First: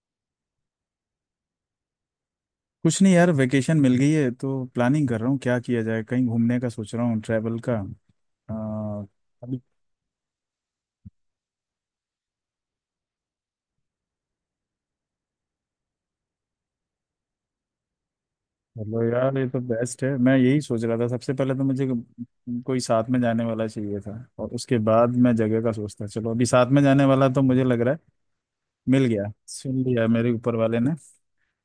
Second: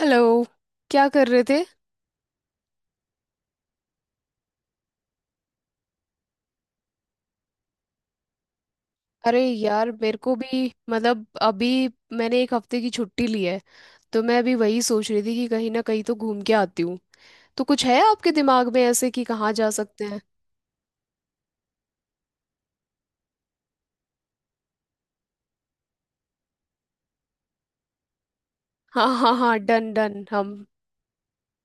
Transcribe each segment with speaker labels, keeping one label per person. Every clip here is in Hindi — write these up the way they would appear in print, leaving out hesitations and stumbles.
Speaker 1: हेलो। क्या कर रहे थे?
Speaker 2: कुछ नहीं यार, वेकेशन मिल गई है तो प्लानिंग कर रहा हूँ क्या किया जाए। कहीं घूमने का सोच रहा हूँ, ट्रैवल का। आ,
Speaker 1: अरे
Speaker 2: अभी।
Speaker 1: यार, मेरे को भी मतलब अभी मैंने एक हफ्ते की छुट्टी ली है। तो मैं अभी वही सोच रही थी कि कहीं ना कहीं तो घूम के आती हूँ। तो कुछ है आपके दिमाग में
Speaker 2: चलो
Speaker 1: ऐसे कि
Speaker 2: यार, ये
Speaker 1: कहाँ
Speaker 2: तो
Speaker 1: जा
Speaker 2: बेस्ट
Speaker 1: सकते
Speaker 2: है।
Speaker 1: हैं?
Speaker 2: मैं यही सोच रहा था, सबसे पहले तो मुझे कोई साथ में जाने वाला चाहिए था और उसके बाद मैं जगह का सोचता। चलो, अभी साथ में जाने वाला तो मुझे लग रहा है मिल
Speaker 1: हाँ
Speaker 2: गया,
Speaker 1: हाँ हाँ,
Speaker 2: सुन
Speaker 1: डन
Speaker 2: लिया
Speaker 1: डन,
Speaker 2: मेरे ऊपर
Speaker 1: हम।
Speaker 2: वाले ने।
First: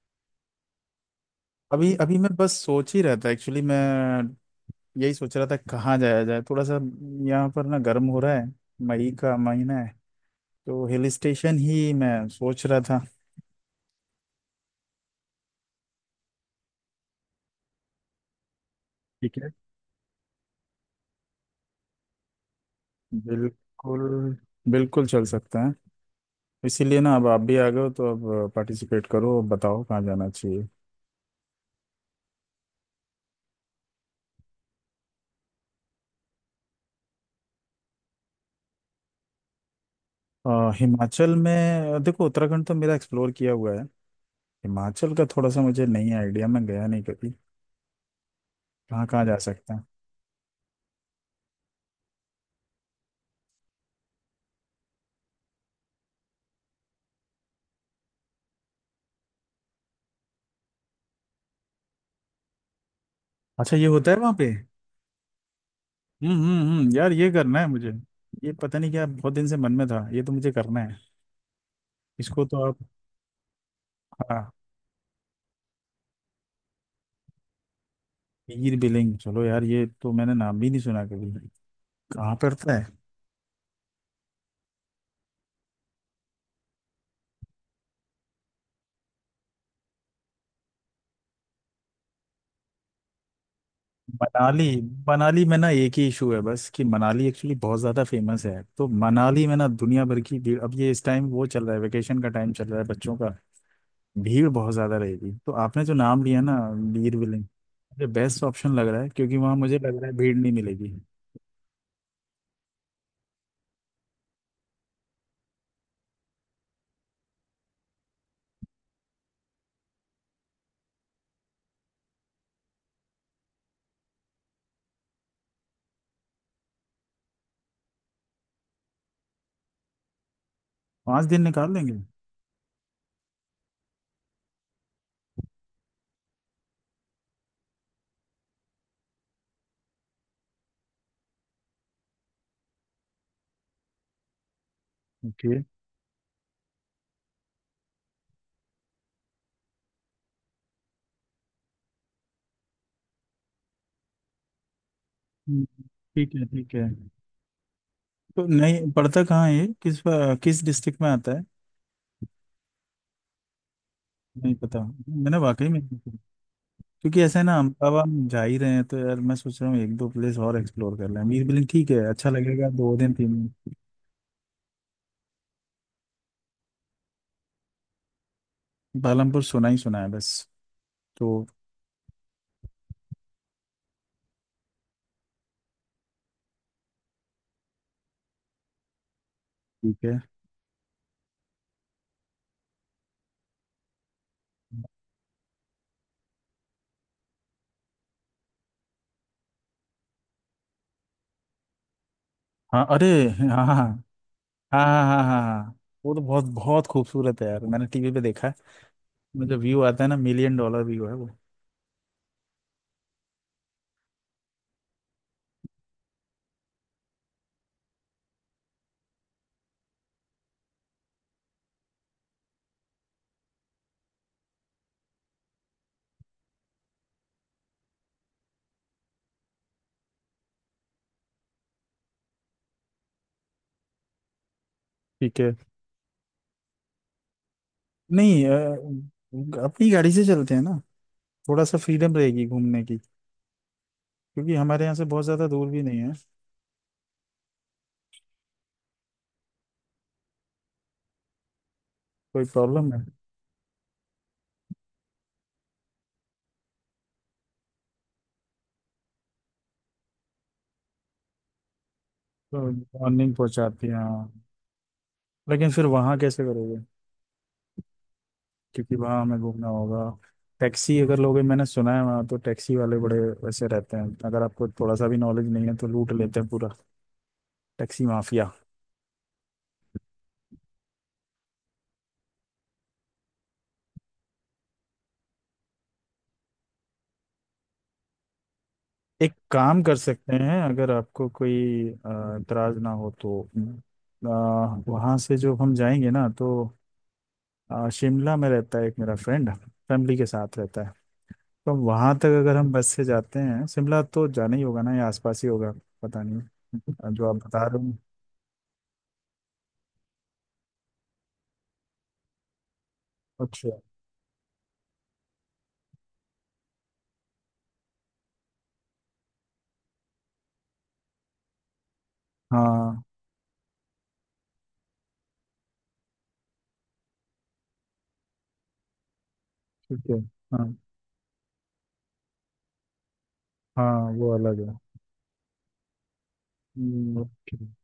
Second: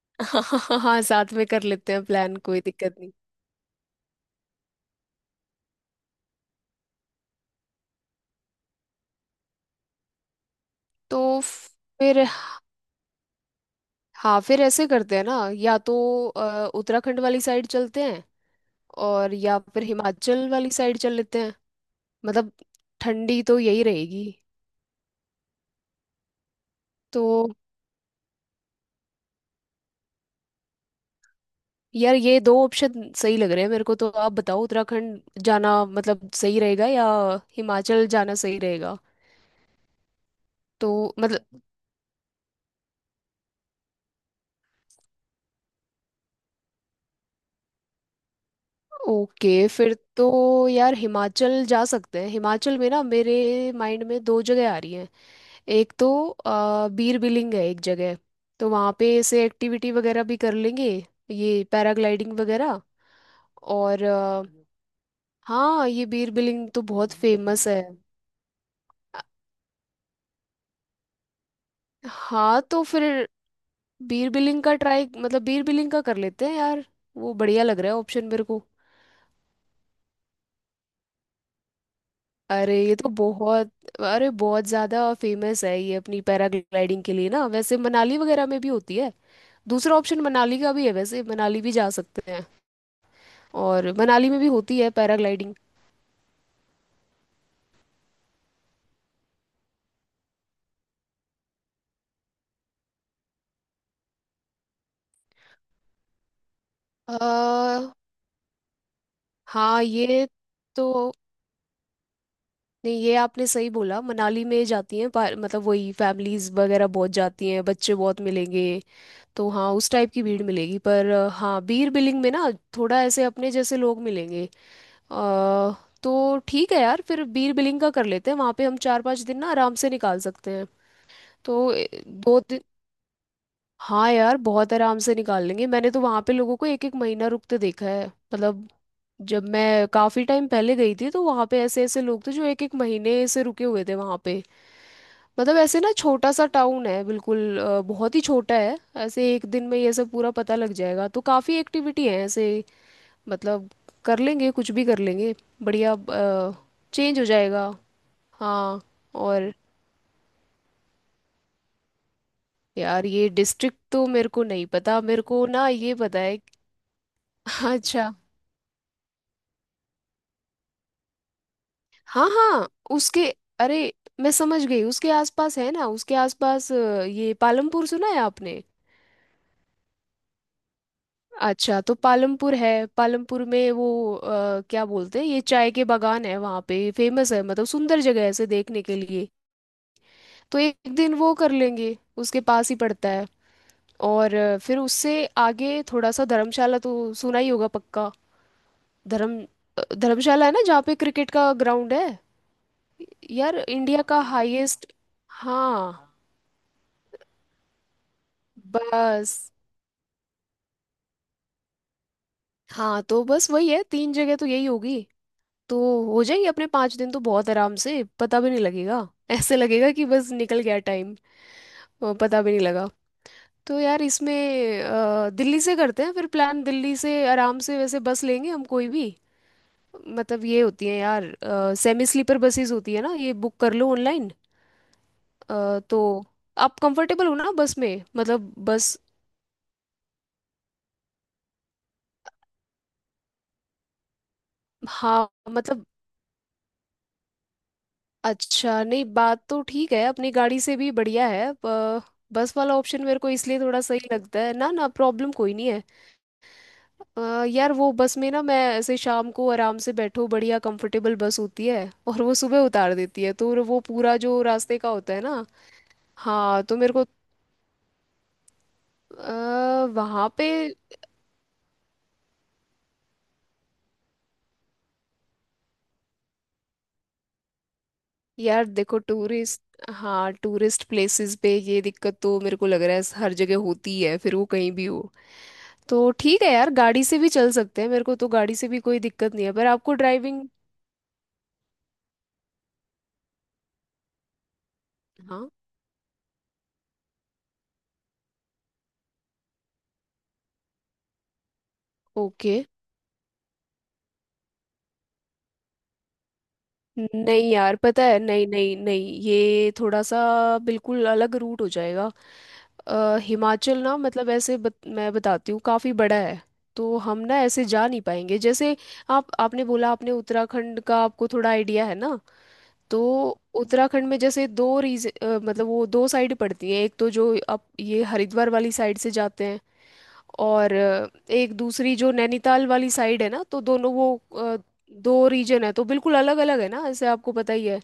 Speaker 1: हाँ हाँ हाँ हाँ, साथ में कर
Speaker 2: अभी
Speaker 1: लेते हैं
Speaker 2: अभी मैं
Speaker 1: प्लान,
Speaker 2: बस
Speaker 1: कोई
Speaker 2: सोच
Speaker 1: दिक्कत
Speaker 2: ही
Speaker 1: नहीं।
Speaker 2: रहा था एक्चुअली। मैं यही सोच रहा था कहाँ जाया जाए, थोड़ा सा। यहाँ पर ना गर्म हो रहा है, मई का महीना है, तो हिल
Speaker 1: तो
Speaker 2: स्टेशन ही
Speaker 1: फिर,
Speaker 2: मैं सोच रहा था।
Speaker 1: हाँ फिर ऐसे करते हैं ना, या तो उत्तराखंड वाली साइड चलते हैं, और या फिर हिमाचल वाली साइड चल लेते हैं। मतलब, ठंडी तो यही रहेगी।
Speaker 2: बिल्कुल, बिल्कुल चल सकते हैं। इसीलिए ना,
Speaker 1: तो
Speaker 2: अब आप भी आ गए हो तो अब पार्टिसिपेट करो, अब बताओ कहाँ जाना चाहिए।
Speaker 1: यार ये दो ऑप्शन सही लग रहे हैं मेरे को। तो आप बताओ उत्तराखंड जाना मतलब सही रहेगा, या हिमाचल जाना सही रहेगा? तो
Speaker 2: हिमाचल
Speaker 1: मतलब,
Speaker 2: में देखो, उत्तराखंड तो मेरा एक्सप्लोर किया हुआ है। हिमाचल का थोड़ा सा मुझे नहीं आइडिया, मैं गया नहीं कभी, कहाँ कहाँ जा
Speaker 1: ओके
Speaker 2: सकते हैं।
Speaker 1: फिर तो, यार हिमाचल जा सकते हैं। हिमाचल में ना, मेरे माइंड में दो जगह आ रही हैं। एक तो बीर बिलिंग है एक जगह। तो वहाँ पे ऐसे एक्टिविटी वगैरह भी कर लेंगे, ये पैराग्लाइडिंग वगैरह।
Speaker 2: अच्छा, ये
Speaker 1: और
Speaker 2: होता है वहाँ पे।
Speaker 1: हाँ, ये बीर
Speaker 2: हम्म, हम्म,
Speaker 1: बिलिंग तो
Speaker 2: हम्म, यार
Speaker 1: बहुत
Speaker 2: ये करना है
Speaker 1: फेमस है।
Speaker 2: मुझे। ये पता नहीं क्या, बहुत दिन से मन में था, ये तो मुझे करना है। इसको तो
Speaker 1: हाँ
Speaker 2: आप
Speaker 1: तो फिर बीर
Speaker 2: हाँ,
Speaker 1: बिलिंग का ट्राई मतलब बीर बिलिंग का कर लेते हैं यार। वो बढ़िया लग रहा है ऑप्शन मेरे को।
Speaker 2: हीर बिलिंग। चलो यार, ये तो मैंने नाम भी नहीं सुना कभी, कहाँ पड़ता
Speaker 1: अरे
Speaker 2: है।
Speaker 1: ये तो बहुत अरे बहुत ज्यादा फेमस है ये अपनी पैराग्लाइडिंग के लिए ना, वैसे मनाली वगैरह में भी होती है। दूसरा ऑप्शन मनाली का भी है, वैसे मनाली भी जा सकते हैं। और मनाली में भी
Speaker 2: मनाली,
Speaker 1: होती है
Speaker 2: मनाली
Speaker 1: पैराग्लाइडिंग।
Speaker 2: में ना एक ही इशू है बस, कि मनाली एक्चुअली बहुत ज़्यादा फेमस है, तो मनाली में ना दुनिया भर की भीड़। अब ये इस टाइम वो चल रहा है, वेकेशन का टाइम चल रहा है बच्चों का। भीड़ बहुत ज़्यादा रहेगी। तो आपने जो नाम लिया ना, लीर
Speaker 1: अ
Speaker 2: विलेन, मुझे बेस्ट ऑप्शन लग रहा है, क्योंकि वहाँ मुझे
Speaker 1: हाँ,
Speaker 2: लग रहा है
Speaker 1: ये
Speaker 2: भीड़ नहीं मिलेगी।
Speaker 1: तो, नहीं ये आपने सही बोला, मनाली में जाती हैं मतलब वही फैमिलीज वगैरह बहुत जाती हैं, बच्चे बहुत मिलेंगे। तो हाँ, उस टाइप की भीड़ मिलेगी पर हाँ, बीयर बिलिंग में ना, थोड़ा ऐसे अपने जैसे लोग मिलेंगे। अ, तो ठीक है यार, फिर बीयर बिलिंग का कर लेते हैं। वहाँ पे हम 4-5 दिन ना आराम से निकाल सकते हैं।
Speaker 2: 5 दिन
Speaker 1: तो
Speaker 2: निकाल लेंगे।
Speaker 1: दो, हाँ यार, बहुत आराम से निकाल लेंगे। मैंने तो वहां पे लोगों को एक एक महीना रुकते देखा है। मतलब, जब मैं काफी टाइम पहले गई थी, तो वहां पे ऐसे ऐसे लोग थे जो एक एक महीने से रुके हुए थे वहां पे। मतलब
Speaker 2: ओके।
Speaker 1: ऐसे ना, छोटा सा टाउन है बिल्कुल, बहुत ही छोटा है। ऐसे एक दिन में ये सब पूरा पता लग जाएगा। तो काफी एक्टिविटी है ऐसे। मतलब, कर लेंगे, कुछ भी कर लेंगे।
Speaker 2: हम्म,
Speaker 1: बढ़िया,
Speaker 2: ठीक है, ठीक है।
Speaker 1: चेंज हो जाएगा।
Speaker 2: तो
Speaker 1: हाँ,
Speaker 2: नहीं पड़ता कहाँ
Speaker 1: और
Speaker 2: है ये, किस किस डिस्ट्रिक्ट में आता है।
Speaker 1: यार ये डिस्ट्रिक्ट तो मेरे को
Speaker 2: नहीं
Speaker 1: नहीं
Speaker 2: पता।
Speaker 1: पता, मेरे
Speaker 2: मैंने
Speaker 1: को
Speaker 2: वाकई
Speaker 1: ना
Speaker 2: में,
Speaker 1: ये पता है।
Speaker 2: क्योंकि ऐसा है ना, हम अब
Speaker 1: अच्छा,
Speaker 2: हम जा ही रहे हैं तो यार मैं सोच रहा हूँ एक दो प्लेस और एक्सप्लोर कर लें। बीर बिलिंग ठीक है,
Speaker 1: हाँ
Speaker 2: अच्छा
Speaker 1: हाँ
Speaker 2: लगेगा, 2 दिन
Speaker 1: उसके
Speaker 2: 3 दिन।
Speaker 1: अरे, मैं समझ गई, उसके आसपास है ना, उसके आसपास ये पालमपुर सुना है आपने?
Speaker 2: पालमपुर सुना ही सुना है, बस। तो
Speaker 1: अच्छा, तो पालमपुर है। पालमपुर में वो क्या बोलते हैं, ये चाय के बागान है वहाँ पे, फेमस है। मतलब, सुंदर जगह है ऐसे देखने के लिए।
Speaker 2: ठीक है।
Speaker 1: तो एक दिन वो कर लेंगे, उसके पास ही पड़ता है। और फिर उससे आगे थोड़ा सा धर्मशाला तो सुना ही होगा पक्का। धर्म धर्मशाला है ना जहाँ पे क्रिकेट का ग्राउंड है,
Speaker 2: हाँ अरे,
Speaker 1: यार
Speaker 2: हाँ हाँ हाँ,
Speaker 1: इंडिया का हाईएस्ट।
Speaker 2: हाँ हाँ हाँ हाँ हाँ। वो
Speaker 1: हाँ,
Speaker 2: तो बहुत बहुत खूबसूरत है यार, मैंने टीवी पे देखा है।
Speaker 1: बस,
Speaker 2: मतलब व्यू आता है ना, मिलियन डॉलर व्यू है वो।
Speaker 1: हाँ तो बस वही है, तीन जगह तो यही होगी। तो हो जाएंगे अपने 5 दिन तो बहुत आराम से, पता भी नहीं लगेगा। ऐसे लगेगा कि बस निकल गया टाइम। पता भी नहीं लगा। तो यार इसमें दिल्ली से करते हैं फिर प्लान। दिल्ली से आराम से वैसे बस लेंगे हम, कोई भी। मतलब ये होती है यार, सेमी स्लीपर बसेस होती है ना, ये बुक कर लो ऑनलाइन।
Speaker 2: ठीक है।
Speaker 1: तो आप कंफर्टेबल हो ना बस में,
Speaker 2: नहीं
Speaker 1: मतलब बस।
Speaker 2: अपनी गाड़ी से चलते हैं ना, थोड़ा सा फ्रीडम रहेगी घूमने की, क्योंकि हमारे यहाँ से बहुत
Speaker 1: हाँ
Speaker 2: ज़्यादा दूर भी
Speaker 1: मतलब,
Speaker 2: नहीं है।
Speaker 1: अच्छा, नहीं बात तो ठीक है, अपनी गाड़ी से भी बढ़िया है।
Speaker 2: कोई
Speaker 1: बस वाला
Speaker 2: प्रॉब्लम है?
Speaker 1: ऑप्शन मेरे को इसलिए थोड़ा सही लगता है ना। ना प्रॉब्लम कोई नहीं है। यार वो बस में ना, मैं ऐसे शाम को आराम से बैठो, बढ़िया कंफर्टेबल बस होती है, और वो
Speaker 2: तो
Speaker 1: सुबह उतार देती
Speaker 2: मॉर्निंग
Speaker 1: है, तो वो
Speaker 2: पहुँचाती है
Speaker 1: पूरा
Speaker 2: हाँ,
Speaker 1: जो रास्ते का होता है ना।
Speaker 2: लेकिन फिर वहाँ कैसे
Speaker 1: हाँ तो
Speaker 2: करोगे?
Speaker 1: मेरे को
Speaker 2: क्योंकि वहाँ हमें घूमना होगा।
Speaker 1: वहाँ पे,
Speaker 2: टैक्सी अगर लोगे, मैंने सुना है वहाँ तो टैक्सी वाले बड़े वैसे रहते हैं, अगर आपको थोड़ा सा भी नॉलेज नहीं है तो लूट लेते हैं पूरा। Taxi mafia.
Speaker 1: यार देखो टूरिस्ट। हाँ, टूरिस्ट प्लेसेस पे ये दिक्कत तो मेरे को लग रहा है हर जगह होती है, फिर वो कहीं भी हो। तो ठीक है यार, गाड़ी से भी चल सकते हैं, मेरे को तो गाड़ी से भी कोई
Speaker 2: एक
Speaker 1: दिक्कत नहीं है, पर
Speaker 2: काम
Speaker 1: आपको
Speaker 2: कर सकते
Speaker 1: ड्राइविंग।
Speaker 2: हैं, अगर आपको कोई इतराज ना हो तो। अ, वहाँ से
Speaker 1: हाँ,
Speaker 2: जो हम जाएंगे ना, तो शिमला में रहता है एक मेरा फ्रेंड, फैमिली के साथ रहता है। तो हम वहाँ तक
Speaker 1: ओके,
Speaker 2: अगर हम बस से जाते हैं, शिमला तो जाना ही होगा ना, या आसपास ही होगा, पता नहीं। जो आप
Speaker 1: नहीं
Speaker 2: बता
Speaker 1: यार
Speaker 2: रहे हो।
Speaker 1: पता है। नहीं नहीं नहीं, ये थोड़ा सा बिल्कुल अलग रूट हो जाएगा। हिमाचल
Speaker 2: अच्छा,
Speaker 1: ना, मतलब ऐसे मैं बताती हूँ काफ़ी बड़ा है। तो हम ना ऐसे जा नहीं पाएंगे, जैसे आप आपने बोला, आपने उत्तराखंड का आपको थोड़ा आइडिया है ना। तो
Speaker 2: हाँ
Speaker 1: उत्तराखंड में जैसे दो मतलब वो दो साइड पड़ती हैं, एक तो जो आप ये हरिद्वार वाली साइड से जाते हैं,
Speaker 2: ठीक है, हाँ
Speaker 1: और एक दूसरी जो नैनीताल वाली साइड है ना। तो दोनों
Speaker 2: हाँ
Speaker 1: वो
Speaker 2: वो अलग है।
Speaker 1: दो रीजन है, तो बिल्कुल अलग अलग है ना, ऐसे आपको पता
Speaker 2: ओके।
Speaker 1: ही है।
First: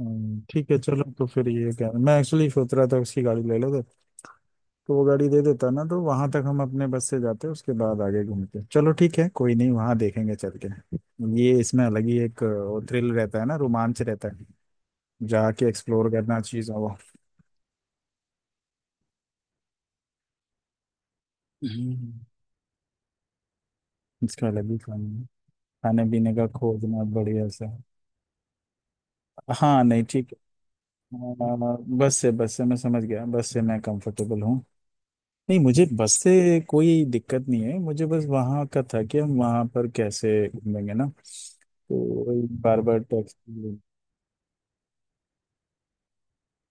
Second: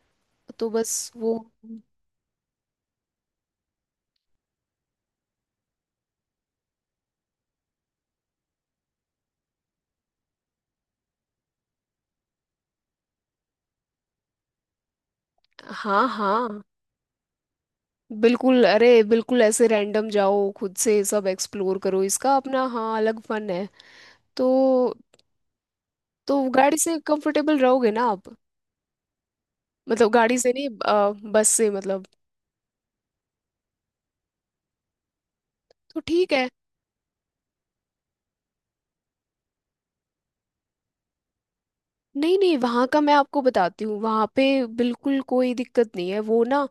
Speaker 1: तो
Speaker 2: ठीक है,
Speaker 1: बस
Speaker 2: चलो तो
Speaker 1: वो,
Speaker 2: फिर, ये क्या, मैं एक्चुअली सोच रहा था उसकी गाड़ी ले लेते, तो वो गाड़ी दे देता ना, तो वहां तक हम अपने बस से जाते, उसके बाद आगे घूमते। चलो ठीक है, कोई नहीं, वहां देखेंगे चल के। ये इसमें अलग ही एक थ्रिल रहता है ना, रोमांच रहता है, जाके
Speaker 1: हाँ
Speaker 2: एक्सप्लोर करना
Speaker 1: हाँ
Speaker 2: चीज़ है वो।
Speaker 1: बिल्कुल, अरे बिल्कुल, ऐसे रैंडम जाओ, खुद से सब एक्सप्लोर करो,
Speaker 2: हम्म।
Speaker 1: इसका अपना हाँ अलग फन है।
Speaker 2: इसका
Speaker 1: तो
Speaker 2: अलग ही काम है, खाने पीने
Speaker 1: तो
Speaker 2: का,
Speaker 1: गाड़ी से
Speaker 2: खोजना बढ़िया
Speaker 1: कंफर्टेबल
Speaker 2: सा।
Speaker 1: रहोगे ना आप?
Speaker 2: हाँ नहीं
Speaker 1: मतलब
Speaker 2: ठीक है।
Speaker 1: गाड़ी से नहीं, बस से मतलब।
Speaker 2: बस से मैं समझ गया, बस से मैं कंफर्टेबल हूँ। नहीं मुझे
Speaker 1: तो
Speaker 2: बस
Speaker 1: ठीक है।
Speaker 2: से कोई दिक्कत नहीं है, मुझे बस वहाँ का था कि हम वहाँ पर कैसे घूमेंगे ना,
Speaker 1: नहीं
Speaker 2: तो
Speaker 1: नहीं,
Speaker 2: बार
Speaker 1: वहाँ
Speaker 2: बार
Speaker 1: का मैं आपको
Speaker 2: टैक्सी।
Speaker 1: बताती हूँ। वहाँ पे बिल्कुल कोई दिक्कत नहीं है वो ना।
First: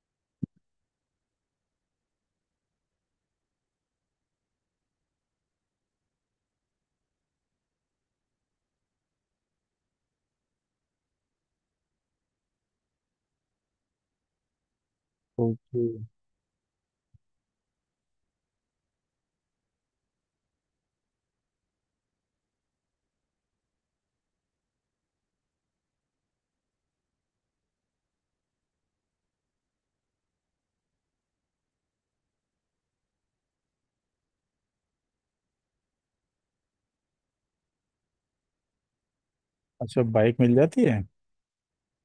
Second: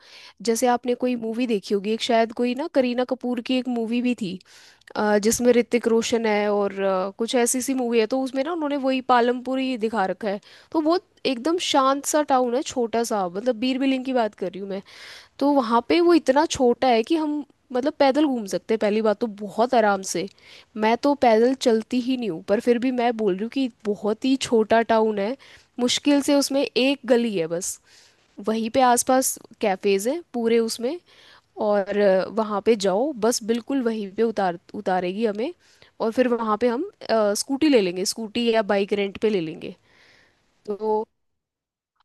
Speaker 1: जैसे आपने कोई मूवी देखी होगी, एक, शायद कोई ना, करीना कपूर की एक मूवी भी थी, जिसमें ऋतिक रोशन है, और कुछ ऐसी सी मूवी है। तो उसमें ना उन्होंने वही पालमपुर ही दिखा रखा है। तो बहुत एकदम शांत सा टाउन है, छोटा सा। मतलब, बीर बिलिंग की बात कर रही हूँ मैं। तो वहाँ
Speaker 2: ओके।
Speaker 1: पे वो इतना छोटा है कि हम, मतलब पैदल घूम सकते हैं पहली बात तो, बहुत आराम से। मैं तो पैदल चलती ही नहीं हूँ, पर फिर भी मैं बोल रही हूँ कि बहुत ही छोटा टाउन है। मुश्किल से उसमें एक गली है बस। वहीं पे आसपास कैफ़ेज़ हैं पूरे उसमें। और वहाँ पे जाओ, बस बिल्कुल वहीं पे उतारेगी हमें। और फिर वहाँ पे हम स्कूटी ले लेंगे, स्कूटी या बाइक रेंट पे ले लेंगे।
Speaker 2: अच्छा, बाइक मिल जाती है?
Speaker 1: तो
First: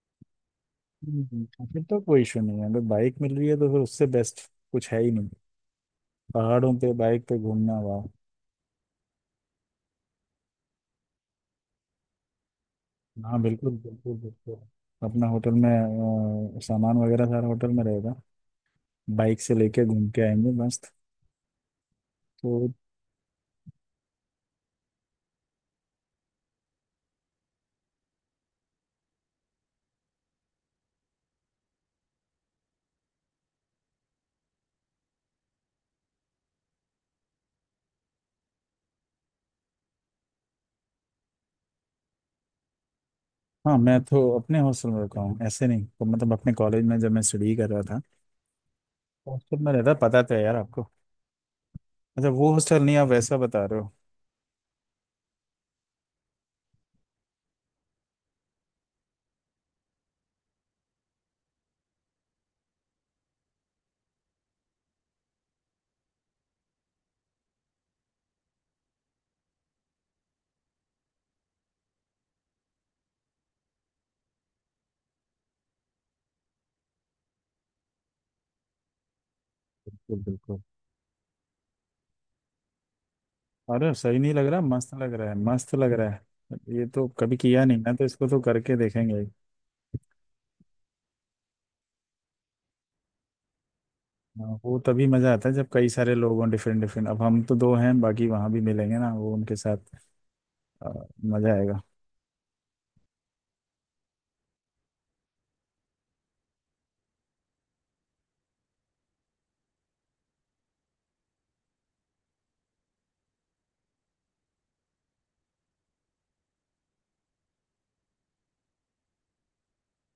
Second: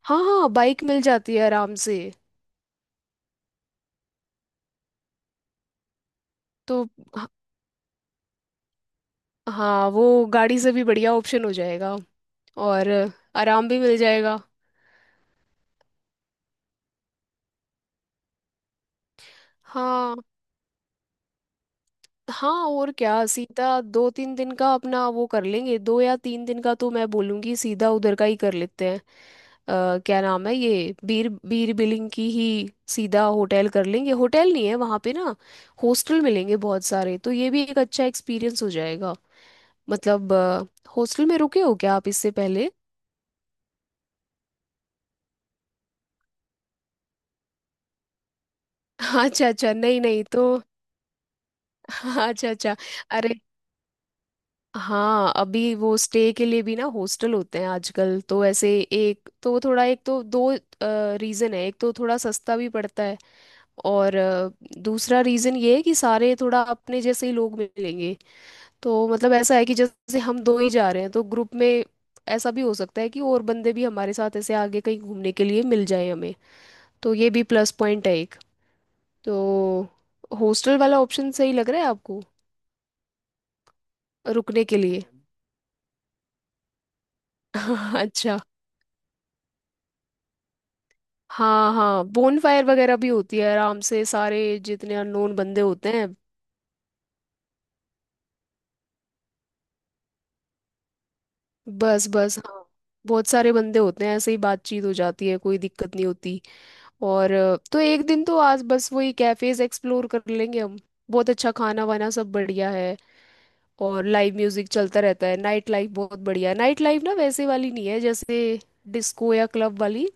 Speaker 1: हाँ हाँ, बाइक मिल जाती है
Speaker 2: हम्म,
Speaker 1: आराम
Speaker 2: फिर
Speaker 1: से।
Speaker 2: तो कोई इशू नहीं है, अगर बाइक मिल रही है तो फिर उससे बेस्ट कुछ है ही नहीं। पहाड़ों
Speaker 1: तो
Speaker 2: पे बाइक पे घूमना, वाह!
Speaker 1: हाँ, वो गाड़ी से भी बढ़िया ऑप्शन हो जाएगा, और
Speaker 2: हाँ
Speaker 1: आराम
Speaker 2: बिल्कुल,
Speaker 1: भी मिल
Speaker 2: बिल्कुल,
Speaker 1: जाएगा।
Speaker 2: बिल्कुल। अपना होटल में सामान वगैरह सारा होटल में रहेगा, बाइक से लेके घूम
Speaker 1: हाँ
Speaker 2: के आएंगे, मस्त।
Speaker 1: हाँ,
Speaker 2: तो
Speaker 1: और क्या सीधा 2-3 दिन का अपना वो कर लेंगे, दो या तीन दिन का, तो मैं बोलूँगी सीधा उधर का ही कर लेते हैं। क्या नाम है ये, बीर बीर बिलिंग की ही, सीधा होटल कर लेंगे। होटल नहीं है वहाँ पे ना, हॉस्टल मिलेंगे बहुत सारे, तो ये भी एक अच्छा एक्सपीरियंस हो जाएगा। मतलब, हॉस्टल में रुके हो क्या आप इससे पहले?
Speaker 2: हाँ, मैं तो अपने हॉस्टल में रुका हूँ, ऐसे नहीं तो, मतलब, अपने कॉलेज में जब मैं स्टडी कर रहा था,
Speaker 1: अच्छा
Speaker 2: हॉस्टल में
Speaker 1: अच्छा,
Speaker 2: रहता,
Speaker 1: नहीं
Speaker 2: पता
Speaker 1: नहीं
Speaker 2: तो है
Speaker 1: तो।
Speaker 2: यार आपको। अच्छा,
Speaker 1: अच्छा
Speaker 2: वो
Speaker 1: अच्छा।
Speaker 2: हॉस्टल नहीं, आप
Speaker 1: अरे
Speaker 2: वैसा बता रहे हो।
Speaker 1: हाँ, अभी वो स्टे के लिए भी ना हॉस्टल होते हैं आजकल, तो ऐसे एक तो थोड़ा, एक तो दो रीज़न है। एक तो थोड़ा सस्ता भी पड़ता है, और दूसरा रीज़न ये है कि सारे थोड़ा अपने जैसे ही लोग मिलेंगे। तो मतलब ऐसा है कि जैसे हम दो ही जा रहे हैं तो ग्रुप में ऐसा भी हो सकता है कि और बंदे भी हमारे साथ ऐसे आगे कहीं घूमने के लिए मिल जाए हमें। तो ये भी प्लस पॉइंट है एक। तो
Speaker 2: बिल्कुल, बिल्कुल।
Speaker 1: हॉस्टल वाला ऑप्शन सही लग रहा है आपको
Speaker 2: अरे सही नहीं लग रहा,
Speaker 1: रुकने के
Speaker 2: मस्त
Speaker 1: लिए?
Speaker 2: लग रहा है, मस्त लग रहा है। ये तो कभी किया नहीं ना, तो इसको तो
Speaker 1: अच्छा,
Speaker 2: करके देखेंगे।
Speaker 1: हाँ हाँ, बोन फायर वगैरह भी होती है आराम से, सारे
Speaker 2: हाँ, वो
Speaker 1: जितने
Speaker 2: तभी मजा
Speaker 1: अननोन
Speaker 2: आता है
Speaker 1: बंदे
Speaker 2: जब कई
Speaker 1: होते हैं।
Speaker 2: सारे लोग हों, डिफरेंट डिफरेंट। अब हम तो दो हैं, बाकी वहां भी मिलेंगे ना, वो उनके साथ। आ, मजा आएगा।
Speaker 1: बस बस, हाँ, बहुत सारे बंदे होते हैं, ऐसे ही बातचीत हो जाती है, कोई दिक्कत नहीं होती। और तो एक दिन तो आज बस वही कैफेज एक्सप्लोर कर लेंगे हम। बहुत अच्छा खाना वाना सब बढ़िया है। और लाइव म्यूजिक चलता रहता है, नाइट लाइफ बहुत बढ़िया है। नाइट लाइफ ना वैसे वाली नहीं है जैसे डिस्को या क्लब वाली,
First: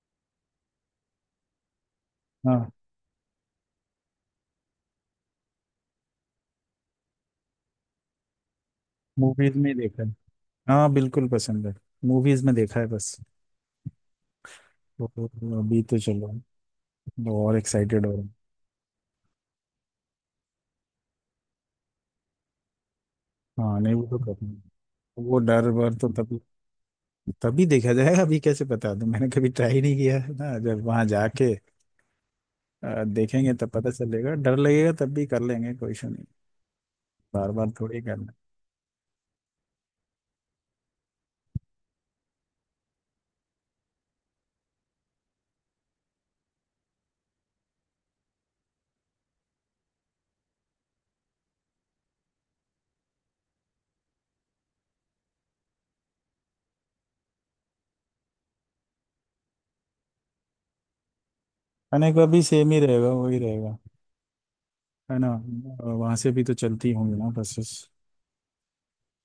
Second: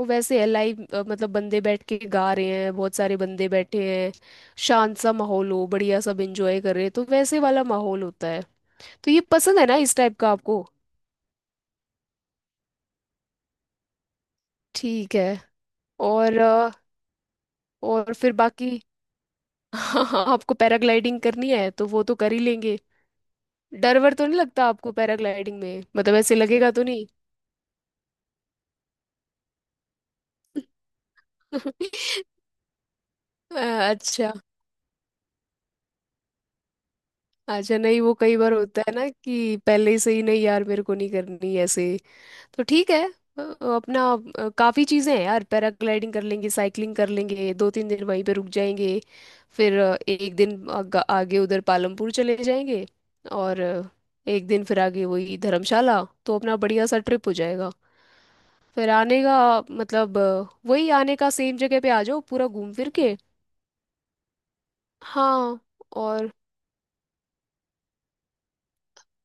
Speaker 1: वो वैसे है लाइव। मतलब बंदे बैठ के गा रहे
Speaker 2: हाँ,
Speaker 1: हैं, बहुत सारे बंदे बैठे हैं, शांत सा माहौल हो, बढ़िया, सब एंजॉय कर रहे हैं, तो वैसे वाला माहौल होता है। तो ये
Speaker 2: मूवीज
Speaker 1: पसंद है
Speaker 2: में ही
Speaker 1: ना इस
Speaker 2: देखा है।
Speaker 1: टाइप का आपको?
Speaker 2: हाँ बिल्कुल पसंद है। मूवीज में देखा है बस।
Speaker 1: ठीक
Speaker 2: तो
Speaker 1: है,
Speaker 2: अभी तो, चलो,
Speaker 1: और
Speaker 2: और एक्साइटेड हो
Speaker 1: और
Speaker 2: रहा हूँ।
Speaker 1: फिर बाकी, हाँ हाँ, आपको पैराग्लाइडिंग करनी है तो वो तो कर ही लेंगे।
Speaker 2: हाँ नहीं,
Speaker 1: डर
Speaker 2: वो
Speaker 1: वर
Speaker 2: तो
Speaker 1: तो नहीं
Speaker 2: करना
Speaker 1: लगता आपको
Speaker 2: है। वो
Speaker 1: पैराग्लाइडिंग
Speaker 2: डर
Speaker 1: में,
Speaker 2: वर तो
Speaker 1: मतलब ऐसे
Speaker 2: तभी
Speaker 1: लगेगा तो नहीं?
Speaker 2: तभी देखा जाएगा, अभी कैसे बता दूं? मैंने कभी ट्राई नहीं किया है ना, जब वहां जाके देखेंगे तब पता चलेगा,
Speaker 1: अच्छा,
Speaker 2: डर लगेगा तब भी कर लेंगे, कोई इशू नहीं। बार बार
Speaker 1: अच्छा
Speaker 2: थोड़ी
Speaker 1: नहीं, वो
Speaker 2: करना।
Speaker 1: कई बार होता है ना कि पहले से ही, नहीं यार मेरे को नहीं करनी ऐसे। तो ठीक है, अ, अपना काफी चीजें हैं यार, पैराग्लाइडिंग कर लेंगे, साइकिलिंग कर लेंगे, 2-3 दिन वहीं पे रुक जाएंगे। फिर एक दिन आगे उधर पालमपुर चले जाएंगे। और एक दिन फिर आगे वही धर्मशाला, तो अपना बढ़िया सा ट्रिप हो जाएगा। फिर आने का मतलब वही आने का, सेम जगह पे आ
Speaker 2: खाने
Speaker 1: जाओ
Speaker 2: का भी
Speaker 1: पूरा
Speaker 2: सेम
Speaker 1: घूम
Speaker 2: ही
Speaker 1: फिर
Speaker 2: रहेगा,
Speaker 1: के।
Speaker 2: वही रहेगा, है ना?
Speaker 1: हाँ।
Speaker 2: वहां से
Speaker 1: और
Speaker 2: भी तो चलती होंगी ना बसेस।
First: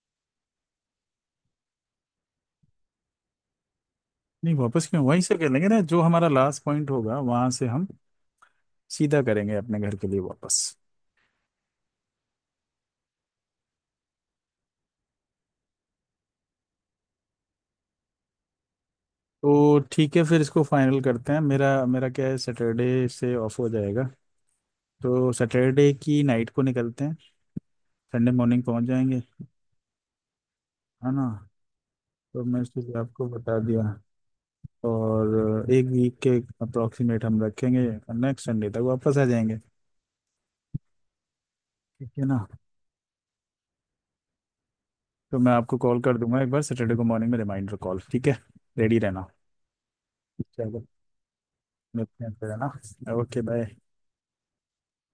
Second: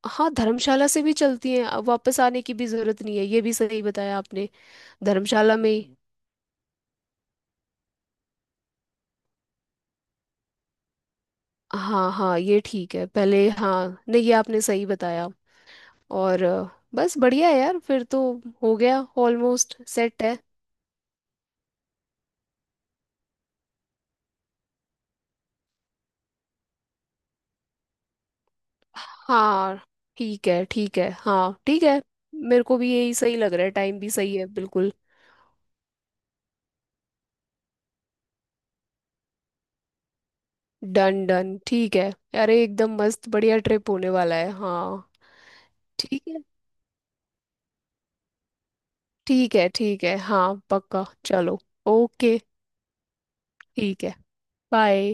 Speaker 1: हाँ, धर्मशाला से भी चलती हैं, वापस आने की भी जरूरत नहीं है, ये भी सही बताया आपने।
Speaker 2: नहीं, वापस क्यों? वहीं से कर
Speaker 1: धर्मशाला
Speaker 2: लेंगे
Speaker 1: में
Speaker 2: ना,
Speaker 1: ही,
Speaker 2: जो हमारा लास्ट पॉइंट होगा वहां से हम सीधा करेंगे अपने घर के लिए वापस।
Speaker 1: हाँ हाँ, ये ठीक है पहले, हाँ, नहीं ये आपने सही बताया। और बस बढ़िया है यार फिर तो, हो गया, ऑलमोस्ट
Speaker 2: तो ठीक
Speaker 1: सेट
Speaker 2: है
Speaker 1: है।
Speaker 2: फिर, इसको फाइनल करते हैं। मेरा मेरा क्या है, सैटरडे से ऑफ हो जाएगा। तो सैटरडे की नाइट को निकलते हैं, संडे मॉर्निंग पहुंच जाएंगे,
Speaker 1: हाँ ठीक है, ठीक है,
Speaker 2: है ना?
Speaker 1: हाँ ठीक है।
Speaker 2: तो मैं
Speaker 1: मेरे को भी
Speaker 2: इसलिए
Speaker 1: यही
Speaker 2: आपको
Speaker 1: सही लग
Speaker 2: बता
Speaker 1: रहा है,
Speaker 2: दिया।
Speaker 1: टाइम भी सही है बिल्कुल।
Speaker 2: और एक वीक के अप्रोक्सीमेट हम रखेंगे, नेक्स्ट संडे तक वापस आ जाएंगे।
Speaker 1: डन डन, ठीक है।
Speaker 2: ठीक है ना?
Speaker 1: अरे एकदम मस्त, बढ़िया ट्रिप होने वाला है हाँ।
Speaker 2: तो मैं आपको कॉल कर
Speaker 1: ठीक
Speaker 2: दूंगा
Speaker 1: है,
Speaker 2: एक बार, सैटरडे को मॉर्निंग में, रिमाइंडर कॉल। ठीक है, रेडी रहना।
Speaker 1: ठीक है, ठीक है, हाँ
Speaker 2: चलो,
Speaker 1: पक्का चलो।
Speaker 2: मिलते हैं
Speaker 1: ओके,
Speaker 2: फिर, है ना? Okay, bye.
Speaker 1: ठीक है, बाय।